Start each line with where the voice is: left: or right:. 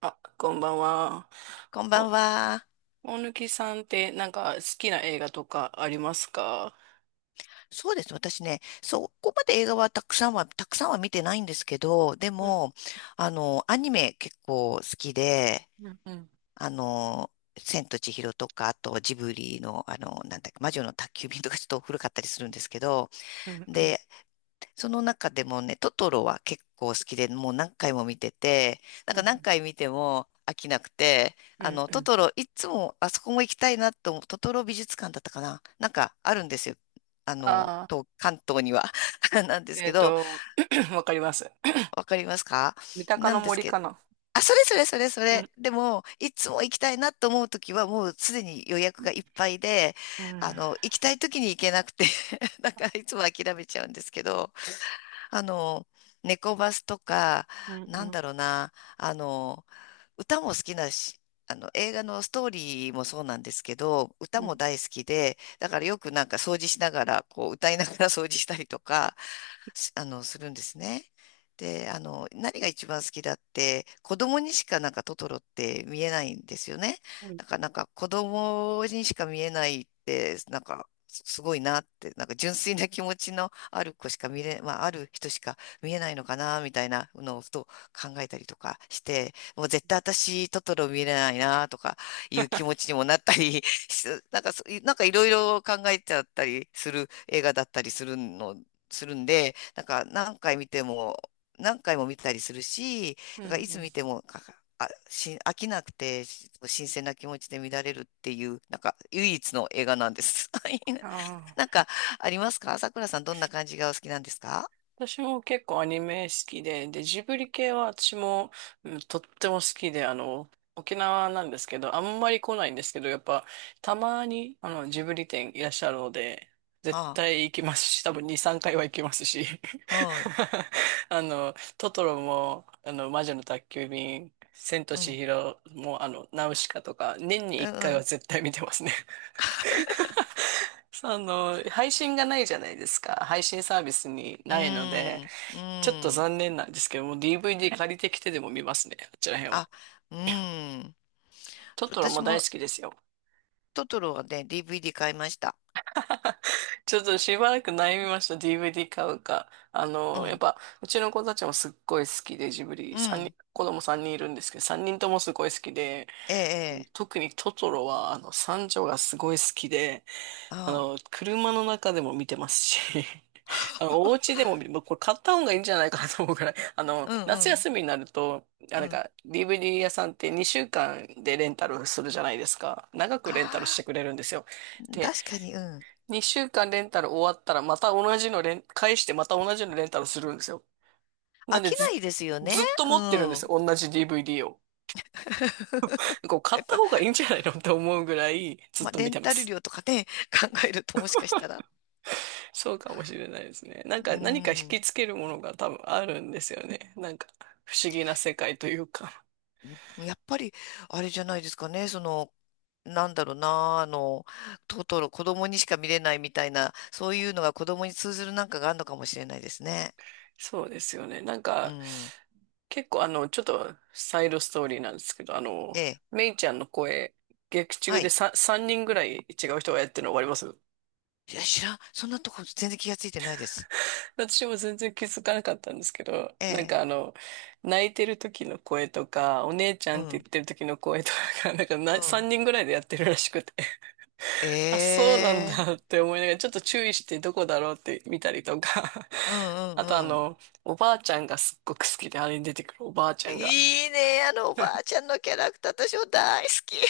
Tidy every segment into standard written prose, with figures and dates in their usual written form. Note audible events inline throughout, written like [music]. right: あ、こんばんは。
left: こんば
right: お、
left: んは。
right: 大貫さんってなんか好きな映画とかありますか？
left: そうです。私ね、そこまで映画はたくさんは、見てないんですけど、で
right: うん、
left: も、アニメ結構好きで、
right: うん、うん、
left: あの、千と千尋とか、あとジブリの、なんだっけ、魔女の宅急便とかちょっと古かったりするんですけど、
right: うん、うん、
left: で、その中でもね、トトロは結構好きで、もう何回も見てて、なん
right: う
left: か何
right: ん、
left: 回見ても飽きなくて、
right: うん。う
left: ト
right: ん。
left: トロ、いつもあそこも行きたいなと思う、トトロ美術館だったかななんかあるんですよ。
right: ああ、
left: 東関東には [laughs] なんです
right: え
left: け
right: っ
left: ど、
right: と、[clears throat] わかります。
left: わかりますか？
right: 三鷹
left: な
right: の
left: んです
right: 森
left: け
right: か
left: ど、
right: な。
left: あ、それそれそれそ
right: う
left: れ。
right: ん、
left: でも、いつも行きたいなと思うときは、もうすでに予
right: う
left: 約
right: ん、
left: がいっぱいで、
right: うん、
left: 行きたいときに行けなくて [laughs] なんかいつも諦めちゃうんですけど、あの、猫バスとか、
right: うん、う
left: なん
right: ん、
left: だろうな、歌も好きだし、映画のストーリーもそうなんですけど、歌も大好きで、だからよくなんか掃除しながら、こう歌いながら掃除したりとか、すあの、するんですね。で、何が一番好きだって、子供にしかなんかトトロって見えないんですよね。
right: うん、
left: なんか子供にしか見えないって、なんか、すごいなって、なんか純粋な気持ちのある子しか見れ、まあ、ある人しか見えないのかな、みたいなのをふと考えたりとかして、もう絶対私、トトロ見れないな、とかいう気持ちにもなったり、し [laughs] なんかそ、なんかいろいろ考えちゃったりする映画だったりするするんで、なんか何回見ても、何回も見たりするし、
right: う
left: だからいつ見
right: ん。
left: ても、かあ、し、飽きなくて、新鮮な気持ちで見られるっていう、なんか唯一の映画なんです。[laughs] はい。な
right: あ、
left: んかありますか？さくらさん、どんな感じがお好きなんですか？
right: 私も結構アニメ好きで、ジブリ系は私も、うん、とっても好きで、沖縄なんですけど、あんまり来ないんですけど、やっぱ、たまに、ジブリ店いらっしゃるので、絶
left: あ
right: 対行きますし、多分2、3回は行きますし、
left: あ、はい。
right: [laughs] トトロも、魔女の宅急便、千と
left: う
right: 千
left: ん。
right: 尋も、ナウシカとか、年に
left: う
right: 1回は
left: ん。
right: 絶対見てますね。[laughs] その、配信がないじゃないですか。配信サービスに
left: う
right: ないので、
left: ん。う
right: ちょっと
left: ん。
right: 残念なんですけども、DVD 借りてきてでも見ますね、あちら辺は。
left: あ、うん。
right: トトロ
left: 私
right: も大
left: も
right: 好きですよ。
left: トトロはね、DVD 買いました。
right: ちょっとしばらく悩みました、DVD 買うか。あ
left: う
right: の、やっ
left: ん。
right: ぱ、うちの子たちもすっごい好きで、ジブ
left: う
right: リ、三人、
left: ん。
right: 子供3人いるんですけど、3人ともすごい好きで、
left: ええ、
right: あの
left: ええ。
right: 特にトトロは、三女がすごい好きで、
left: あ
right: 車の中でも見てますし、[laughs] あ
left: あ。
right: の、
left: [laughs]
right: お家でも見、もうこれ買った方がいいんじゃないかなと思うから、[laughs]
left: うんう
right: 夏
left: ん
right: 休みになると、あ、
left: う
right: なん
left: ん。
right: か、DVD 屋さんって2週間でレンタルするじゃないですか。長くレンタルして
left: ああ、
right: くれるんですよ。で、
left: 確かに、うん。
right: 2週間レンタル終わったら、また同じのレン、返してまた同じのレンタルするんですよ。な
left: 飽
right: んで
left: きな
right: ず、
left: いですよね。
right: ずっと
left: う
right: 持ってるんです
left: ん。
right: よ。同じ DVD を。
left: [laughs]
right: こう、買っ
left: やっ
right: た
left: ぱ、
right: 方がいいんじゃないのって思うぐらい、ずっ
left: まあ、
right: と
left: レ
right: 見
left: ン
right: てま
left: タル
right: す。
left: 料とかね、[laughs] 考えるともしかしたら。
right: そうかもしれないですね。なん
left: う
right: か何か引
left: ん。
right: きつけるものが多分あるんですよね。なんか不思議な世界というか。
left: やっぱり、あれじゃないですかね。その、なんだろうな、トトロ、子供にしか見れないみたいな、そういうのが子供に通ずるなんかがあるのかもしれないですね。
right: そうですよね。
left: うん。
right: 結構あの、ちょっとサイドストーリーなんですけど、
left: ええ。
right: メイちゃんの声、劇
left: は
right: 中で
left: い。
right: 3, 三人ぐらい違う人がやってるの分かります？
left: いや、知らん。そんなとこ全然気がついてないです。
right: 私も全然気づかなかったんですけど、
left: ええ。
right: 泣いてる時の声とか、お姉ちゃ
left: う
right: んって言
left: ん。
right: ってる時の声とかが、なんか
left: う
right: な3
left: ん。
right: 人ぐらいでやってるらしくて。あ、
left: え
right: そうなん
left: え。
right: だって思いながら、ちょっと注意してどこだろうって見たりとか。
left: う
right: [laughs]
left: んう
right: あとあ
left: んうん。
right: の、おばあちゃんがすっごく好きで、あれに出てくるおばあちゃんが。
left: いいね、あのおばあちゃんのキャラクター、私も大好き。[laughs]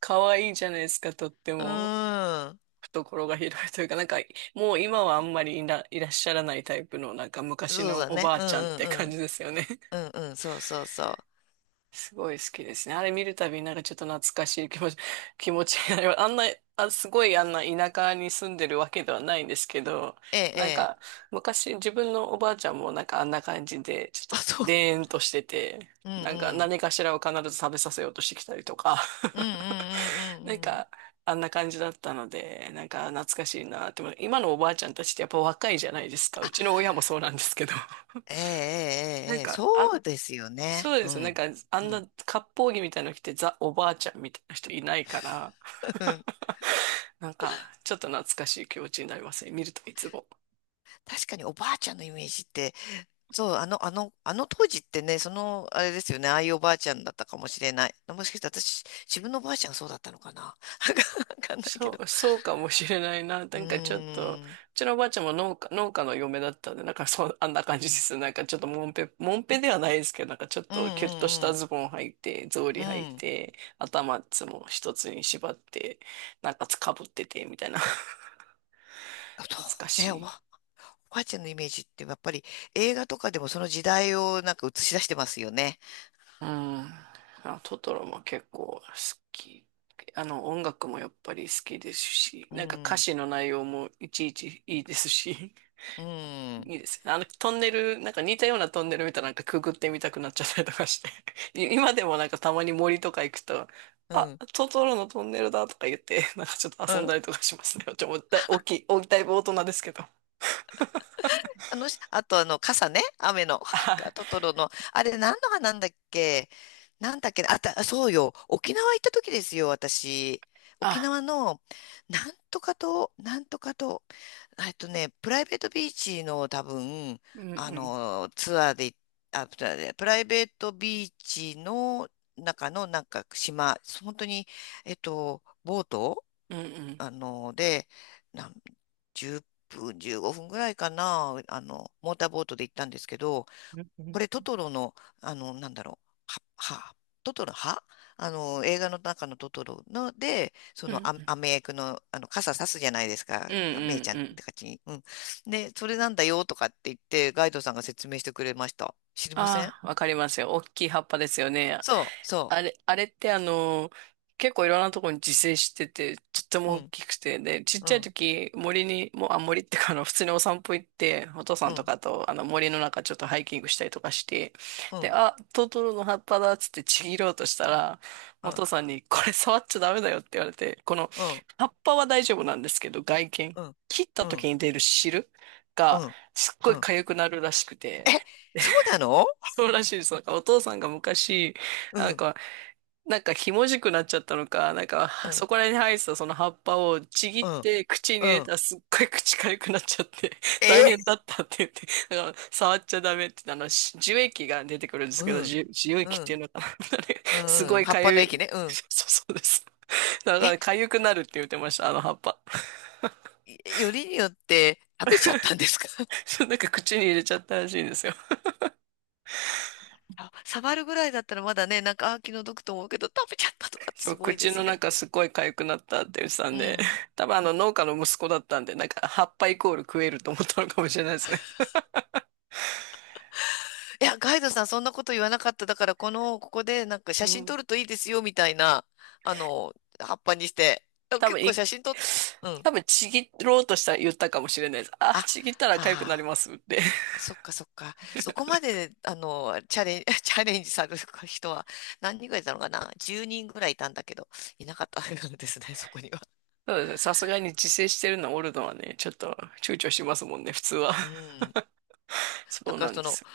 right: 可愛いじゃないですか、とって
left: う
right: も。
left: ん。
right: 懐が広いというか、なんか、もう今はあんまりいら、いらっしゃらないタイプの、なんか昔
left: そう
right: の
left: だ
right: お
left: ね。
right: ばあ
left: うん
right: ちゃんっ
left: うん
right: て
left: う
right: 感
left: ん。
right: じですよね。
left: うんうん、そうそうそう。
right: すごい好きですね。あれ見るたびになんかちょっと懐かしい気持ち、[laughs] 気持ちになります。あんな、あ、すごいあんな田舎に住んでるわけではないんですけど、
left: ええ、え
right: なん
left: え。
right: か昔自分のおばあちゃんもなんかあんな感じで、ちょ
left: あ、
right: っと
left: そう。
right: でーんとしてて、
left: うんう
right: なんか
left: ん。
right: 何かしらを必ず食べさせようとしてきたりとか、
left: うんうんう
right: [laughs]
left: ん
right: なん
left: うんうん。
right: かあんな感じだったので、なんか懐かしいなって思う。今のおばあちゃんたちってやっぱ若いじゃないですか。
left: あ、
right: うちの親もそうなんですけど。
left: ええ、
right: な
left: ええ、
right: ん
left: ええ、
right: か、あ
left: そうですよね。
right: そうで
left: う
right: すよ。なん
left: ん。
right: か、あ
left: う
right: んな
left: ん。
right: 割烹着みたいなの着て、ザ・おばあちゃんみたいな人いないから、
left: [laughs] うん。
right: [laughs] なんか、ちょっと懐かしい気持ちになりますね。見るといつも。
left: 確かにおばあちゃんのイメージって、そう、あの当時ってね、その、あれですよね、ああいうおばあちゃんだったかもしれない。もしかして私、自分のおばあちゃんがそうだったのかな。[laughs] わかんないけ
right: そ
left: ど。
right: う、そうかもしれないな。な
left: う
right: んかちょっと、う
left: ーん。
right: ちのおばあちゃんも農家、農家の嫁だったんで、なんかそう、あんな感じです。なんかちょっともんぺ、もんぺではないですけど、なんかちょっ
left: う
right: とキュッとし
left: んう
right: た
left: ん
right: ズボン履いて、草
left: うん。
right: 履履い
left: うん。
right: て、頭いつも一つに縛って、なんかつかぶってて、みたいな。[laughs]
left: そ
right: 懐か
left: う
right: し
left: ね、
right: い。
left: おばあちゃんのイメージってやっぱり映画とかでもその時代をなんか映し出してますよね。
right: うん。あ、トトロも結構好き。あの、音楽もやっぱり好きですし、
left: う
right: なんか歌
left: ん。
right: 詞の内容もいちいちいいですし、
left: う
right: [laughs]
left: ん。
right: いいですね。あの、トンネル、なんか似たようなトンネル見たらなんかくぐってみたくなっちゃったりとかして、[laughs] 今でもなんかたまに森とか行くと、
left: う
right: あ、
left: ん。
right: トトロのトンネルだとか言って、[laughs] なんかちょっと
left: う
right: 遊ん
left: ん。
right: だりとかしますね。[laughs] ちょ、もうだい、大きい、大きい、だいぶ大人ですけど。
left: あと、傘ね、雨の、
right: あ、
left: [laughs] トトロの、あれ何の花なんだっけ？なんだっけね、そうよ、沖縄行った時ですよ、私。沖
right: あ、
left: 縄の、なんとか島、なんとか島、プライベートビーチの多分、
right: うん
left: あ
right: うん、
left: の、ツアーで、ツアーでプライベートビーチの中のなんか島、本当に、えっと、ボート
right: うんうん、
left: あの、で、なん、10分、15分ぐらいかな、モーターボートで行ったんですけど、
right: うんう
left: これ
right: ん、
left: トトロの、なんだろう、は、は、トトロ、はあの、映画の中のトトロので、そ
right: うん
left: の
right: うん、
left: アメ役の、傘さすじゃないです
right: う
left: か、
right: ん
left: メ
right: う
left: イち
right: ん。
left: ゃんっ
right: うん。
left: て感じに。うん。で、それなんだよとかって言って、ガイドさんが説明してくれました。知りません？
right: ああ、わかりますよ。大きい葉っぱですよね。
left: そう、そ
right: あれってあの、結構いろんなところに自生してて、とって
left: う。
right: も
left: う
right: 大
left: ん、
right: きくて、で、ちっ
left: う
right: ちゃい
left: ん、
right: 時、森に、もう、あ、森ってか、あの、普通にお散歩行って、お父さ
left: う
right: んと
left: ん、
right: かと、あの、森の中ちょっとハイキングしたりとかして、
left: う
right: で、
left: ん、
right: あ、トトロの葉っぱだっつってちぎろうとしたら、
left: う
right: お
left: ん、
right: 父さんに、これ触っちゃダメだよって言われて、この、
left: うん、
right: 葉っぱは大丈夫なんですけど、外見、
left: うん、
right: 切った
left: うん、
right: 時に出る汁
left: う
right: が、
left: ん。
right: すっご
left: う
right: い
left: ん、
right: 痒くなるらしく
left: え、
right: て、
left: そうなの？
right: そうらしいです。お父さんが昔、
left: う
right: なん
left: ん、
right: か、なんかひもじくなっちゃったのか、
left: う
right: は
left: ん、
right: そこら辺に生えてたその葉っぱをちぎ
left: う
right: っ
left: ん、
right: て口に
left: う
right: 入れ
left: ん。
right: たらすっごい口痒くなっちゃって、[laughs] 大変
left: え、
right: だったって言って、だから触っちゃダメって、樹液が出てくるんですけ
left: う
right: ど、
left: ん、
right: 樹
left: う
right: 液っていう
left: ん、
right: のかな。 [laughs] あれ
left: う
right: す
left: ん、う
right: ご
left: ん、
right: い
left: 葉っぱ
right: 痒
left: の
right: い。
left: 液ね。うん。
right: そうです。だか
left: え、
right: ら痒くなるって言ってました、あの葉っぱ。
left: よりによって食べちゃったんですか？ [laughs]
right: [laughs] なんか口に入れちゃったらしいんですよ。
left: あ、触るぐらいだったらまだね、なんか、あ、気の毒と思うけど、食べちゃったとかって
right: そ
left: す
right: う、
left: ごいで
right: 口
left: す
right: の
left: ね。
right: 中すごい痒くなったって言ってた
left: う
right: んで、
left: ん。
right: [laughs] 多分あの農家の息子だったんで、なんか葉っぱイコール食えると思ったのかもしれないですね。
left: いや、ガイドさん、そんなこと言わなかった。だから、ここで、なんか、
right: う
left: 写真
right: ん。
left: 撮るといいですよ、みたいな、あの、葉っぱにして。あ
right: 多分
left: 結構
right: い、
left: 写真撮っ、うん。
right: 多分ちぎろうとしたら言ったかもしれないです。あ、
left: あ、
right: ちぎったら痒くなり
left: ああー。
right: ますって。
left: そっかそっか。そこまで、あの、チャレン、[laughs] チャレンジされる [laughs] 人は何人ぐらいいたのかな？ 10 人ぐらいいたんだけど、いなかったんですね、そこには。
right: [laughs] そうですね。さすがに自制してるのはね、ちょっと躊躇しますもんね、普通は。
left: うん。
right: [laughs] そ
left: だ
right: う
left: から
right: なん
left: そ
right: で
left: の
right: すよ。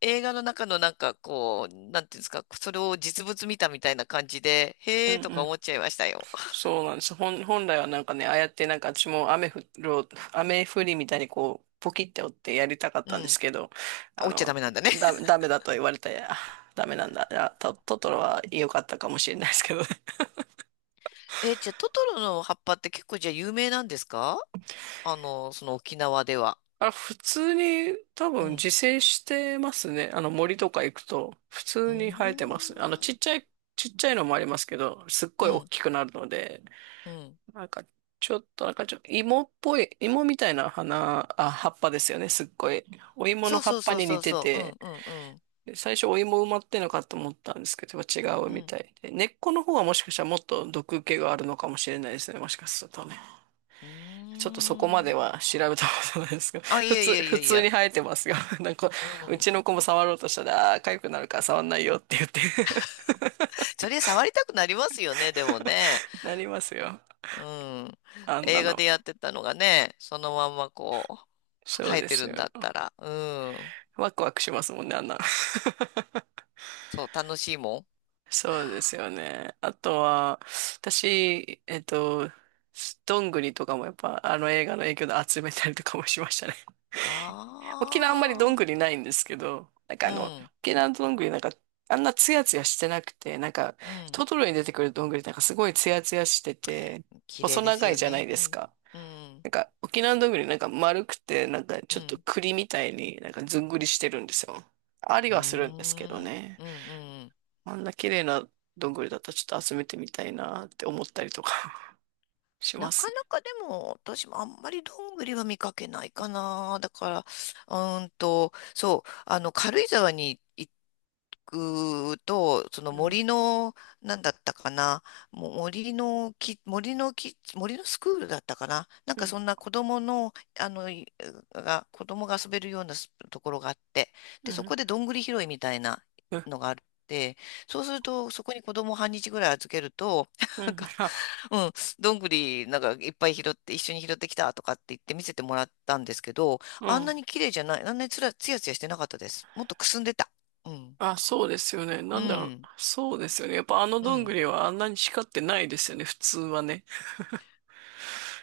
left: 映画の中のなんかこう、なんていうんですか、それを実物見たみたいな感じで、
right: うん
left: へーと
right: う
left: か
right: ん。
left: 思っちゃいましたよ。
right: そうなんです。本来はなんかね、ああやってなんか私も雨降る、雨降りみたいにこう、ポキって折ってやりたかっ
left: う
right: たんです
left: ん。
right: けど、あ
left: 落ちちゃ
right: の、
left: ダメなんだね。
right: ダメだと言われて、あダメなんだ。トトロは良かったかもしれないですけどね。
left: [laughs] え、じゃあトトロの葉っぱって結構じゃあ有名なんですか？その沖縄では。
right: [laughs] あれ、普通に多
left: う
right: 分
left: ん。
right: 自生してますね。あの森とか行くと、普
left: う
right: 通に生えてます。
left: ーん。
right: ちっちゃいのもありますけど、すっ
left: う
right: ごい大
left: ん。
right: きくなるので、
left: うん。
right: なんか、ちょっと、なんかちょ、芋みたいな葉っぱですよね、すっごい。お芋の
left: そう
right: 葉
left: そ
right: っ
left: う
right: ぱ
left: そう
right: に
left: そ
right: 似
left: う
right: て
left: そう。うん
right: て、
left: うんうん。
right: 最初お芋埋まってんのかと思ったんですけど、違う
left: う
right: み
left: ん。
right: たいで。根っこの方はもしかしたらもっと毒気があるのかもしれないですね、もしかするとね。
left: うー
right: ちょっとそこまで
left: ん。
right: は調べたことないですけど、
left: あ、
right: [laughs]
left: いやいやい
right: 普
left: やい
right: 通に
left: や。
right: 生えてますが、[laughs] なんか、
left: う
right: う
left: ん。
right: ちの子も触ろうとしたら、ああー、痒くなるから触んないよって言って。
left: それ触りたくなりますよね、でもね。
right: [laughs] なりますよ。
left: うん。
right: あんな
left: 映画で
right: の。
left: やってたのがね、そのまんまこう、
right: そう
left: 生え
right: で
left: て
right: す
left: るん
right: よ。
left: だったら。うん。
right: ワクワクしますもんね、あんな。
left: そう、楽しいもん。
right: そうですよね。あとは、私、どんぐりとかもやっぱあの映画の影響で集めたりとかもしましたね。[laughs] 沖縄あんまりどん
left: あ
right: ぐ
left: あ。
right: りないんですけど、
left: うん。
right: 沖縄のどんぐりなんかあんなツヤツヤしてなくて、なんか
left: うん。
right: トトロに出てくるどんぐりなんかすごいツヤツヤしてて、
left: 綺
right: 細
left: 麗です
right: 長い
left: よ
right: じゃない
left: ね。
right: で
left: う
right: す
left: ん。
right: か。
left: うん。
right: なんか沖縄のどんぐりなんか丸くて、なんか
left: う
right: ちょっと
left: ん。
right: 栗みたいになんかずんぐりしてるんですよ。あり
left: うー
right: はするんですけど
left: ん。
right: ね。
left: うん。うん。
right: あんな綺麗などんぐりだったらちょっと集めてみたいなって思ったりとか。 [laughs] し
left: な
right: ます
left: か
right: ね。
left: なかでも、私もあんまりどんぐりは見かけないかな。だから、そう、軽井沢に行くと、その
right: うん、
left: 森の、なんだったかな、もう森のスクールだったかな。なん
right: う
left: か
right: ん、
left: そんな子供の、あの、い子供が遊べるようなところがあって、
right: う
left: で、そ
right: ん、
left: こでどんぐり拾いみたいな
right: うん、
left: のがあって、そうすると、そこに子供を半日ぐらい預けると、
right: [laughs] う
left: なん
right: ん、
left: か、
right: あ、
left: うんどんぐりなんかいっぱい拾って一緒に拾ってきたとかって言って見せてもらったんですけど、
right: う
left: あん
right: ん。
left: なに綺麗じゃない、あんなにつら、つやつやしてなかったです。もっとくすんでた。うん。
right: あ、そうですよね。な
left: う
right: んだ、
left: ん。
right: そうですよね。やっぱあの
left: う
right: どんぐ
left: ん。
right: りはあんなに光ってないですよね、普通はね。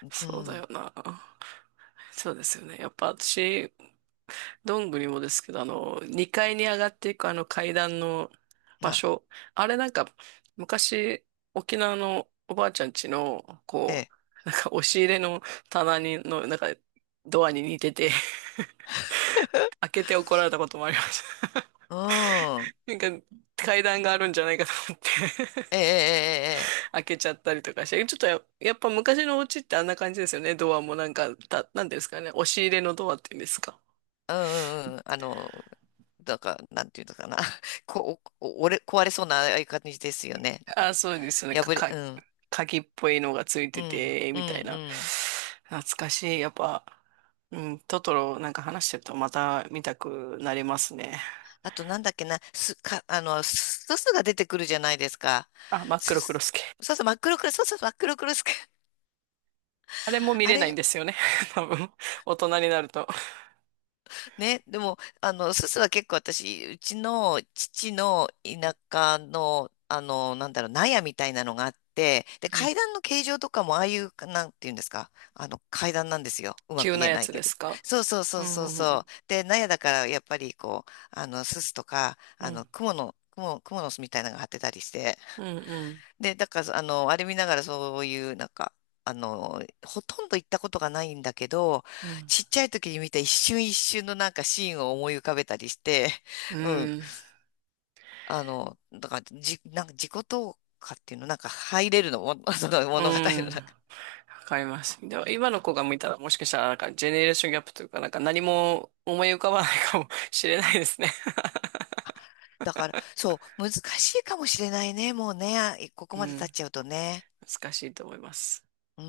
left: う
right: そうだ
left: ん。
right: よな。そうですよね。やっぱ私、どんぐりもですけど、あの、2階に上がっていくあの階段の場
left: は
right: 所。あれなんか、昔、沖縄のおばあちゃん家の、
left: い。え
right: こ
left: え。
right: か [laughs] 押し入れの棚のドアに似てて、[laughs] 開けて怒られたこともありました。
left: うん。
right: [laughs] なんか、階段があるんじゃないかと思って
left: ええ、ええ、ええ。
right: [laughs] 開けちゃったりとかして、ちょっとや、やっぱ昔のお家ってあんな感じですよね。ドアもなんか、た、なんていうんですかね。押し入れのドアっていうんですか。
left: ええ、うんうんうん。なんか、なんていうのかな。[laughs] こ、お、お、折れ、壊れそうなああいう感じですよね。なんか、
right: あ、そうですよね。
left: うん。
right: 鍵っぽいのがつい
left: う
right: て
left: ん。
right: て、
left: うん。
right: みたい
left: う
right: な。
left: ん。
right: 懐かしい。やっぱ、うん、トトロなんか話してるとまた見たくなりますね。
left: あとなんだっけな、す、か、あの、すすすが出てくるじゃないですか。
right: あ、真っ
left: す
right: 黒クロ
left: す、
right: スケ。
left: そうそう、真っ黒クロス、そうそう、真っ黒クロス。[laughs]
right: あれも見
left: あ
right: れないん
left: れ、
right: ですよね。[laughs] 多分、大人になると。
left: ね、でも、すすは結構私、うちの父の田舎の、なんだろう、納屋みたいなのがあって、で、
right: うん、
left: 階段の形状とかも、ああいう、なんていうんですか、階段なんですよ。うまく
right: 急な
left: 言え
right: や
left: ない
right: つ
left: け
right: で
left: ど。
right: すか？
left: そうそうそ
right: う
left: う
right: ん、
left: そう
right: う
left: そ
right: ん、
left: う。で、納屋だから、やっぱり、こう、すすとか、
right: うん、
left: 蜘蛛の巣みたいなのが張ってたりして、
right: うん、うん、
left: で、だから、あれ見ながらそういう、なんか、ほとんど行ったことがないんだけど、
right: うん、
left: ちっちゃい時に見た一瞬一瞬のなんかシーンを思い浮かべたりして、
right: う
left: [laughs] うん。
right: ん、
left: だから、なんか自己投下っていうの、なんか入れるのも、[laughs] その
right: う
left: 物語
right: ん
left: の中。
right: わかります。でも、今の子が見たら、もしかしたら、なんか、ジェネレーションギャップというか、なんか、何も思い浮かばないかもしれないですね。
left: だから、そう、難しいかもしれないね、もうね、ここ
right: う
left: まで経
right: ん、
left: っちゃうとね。
right: 難しいと思います。
left: うん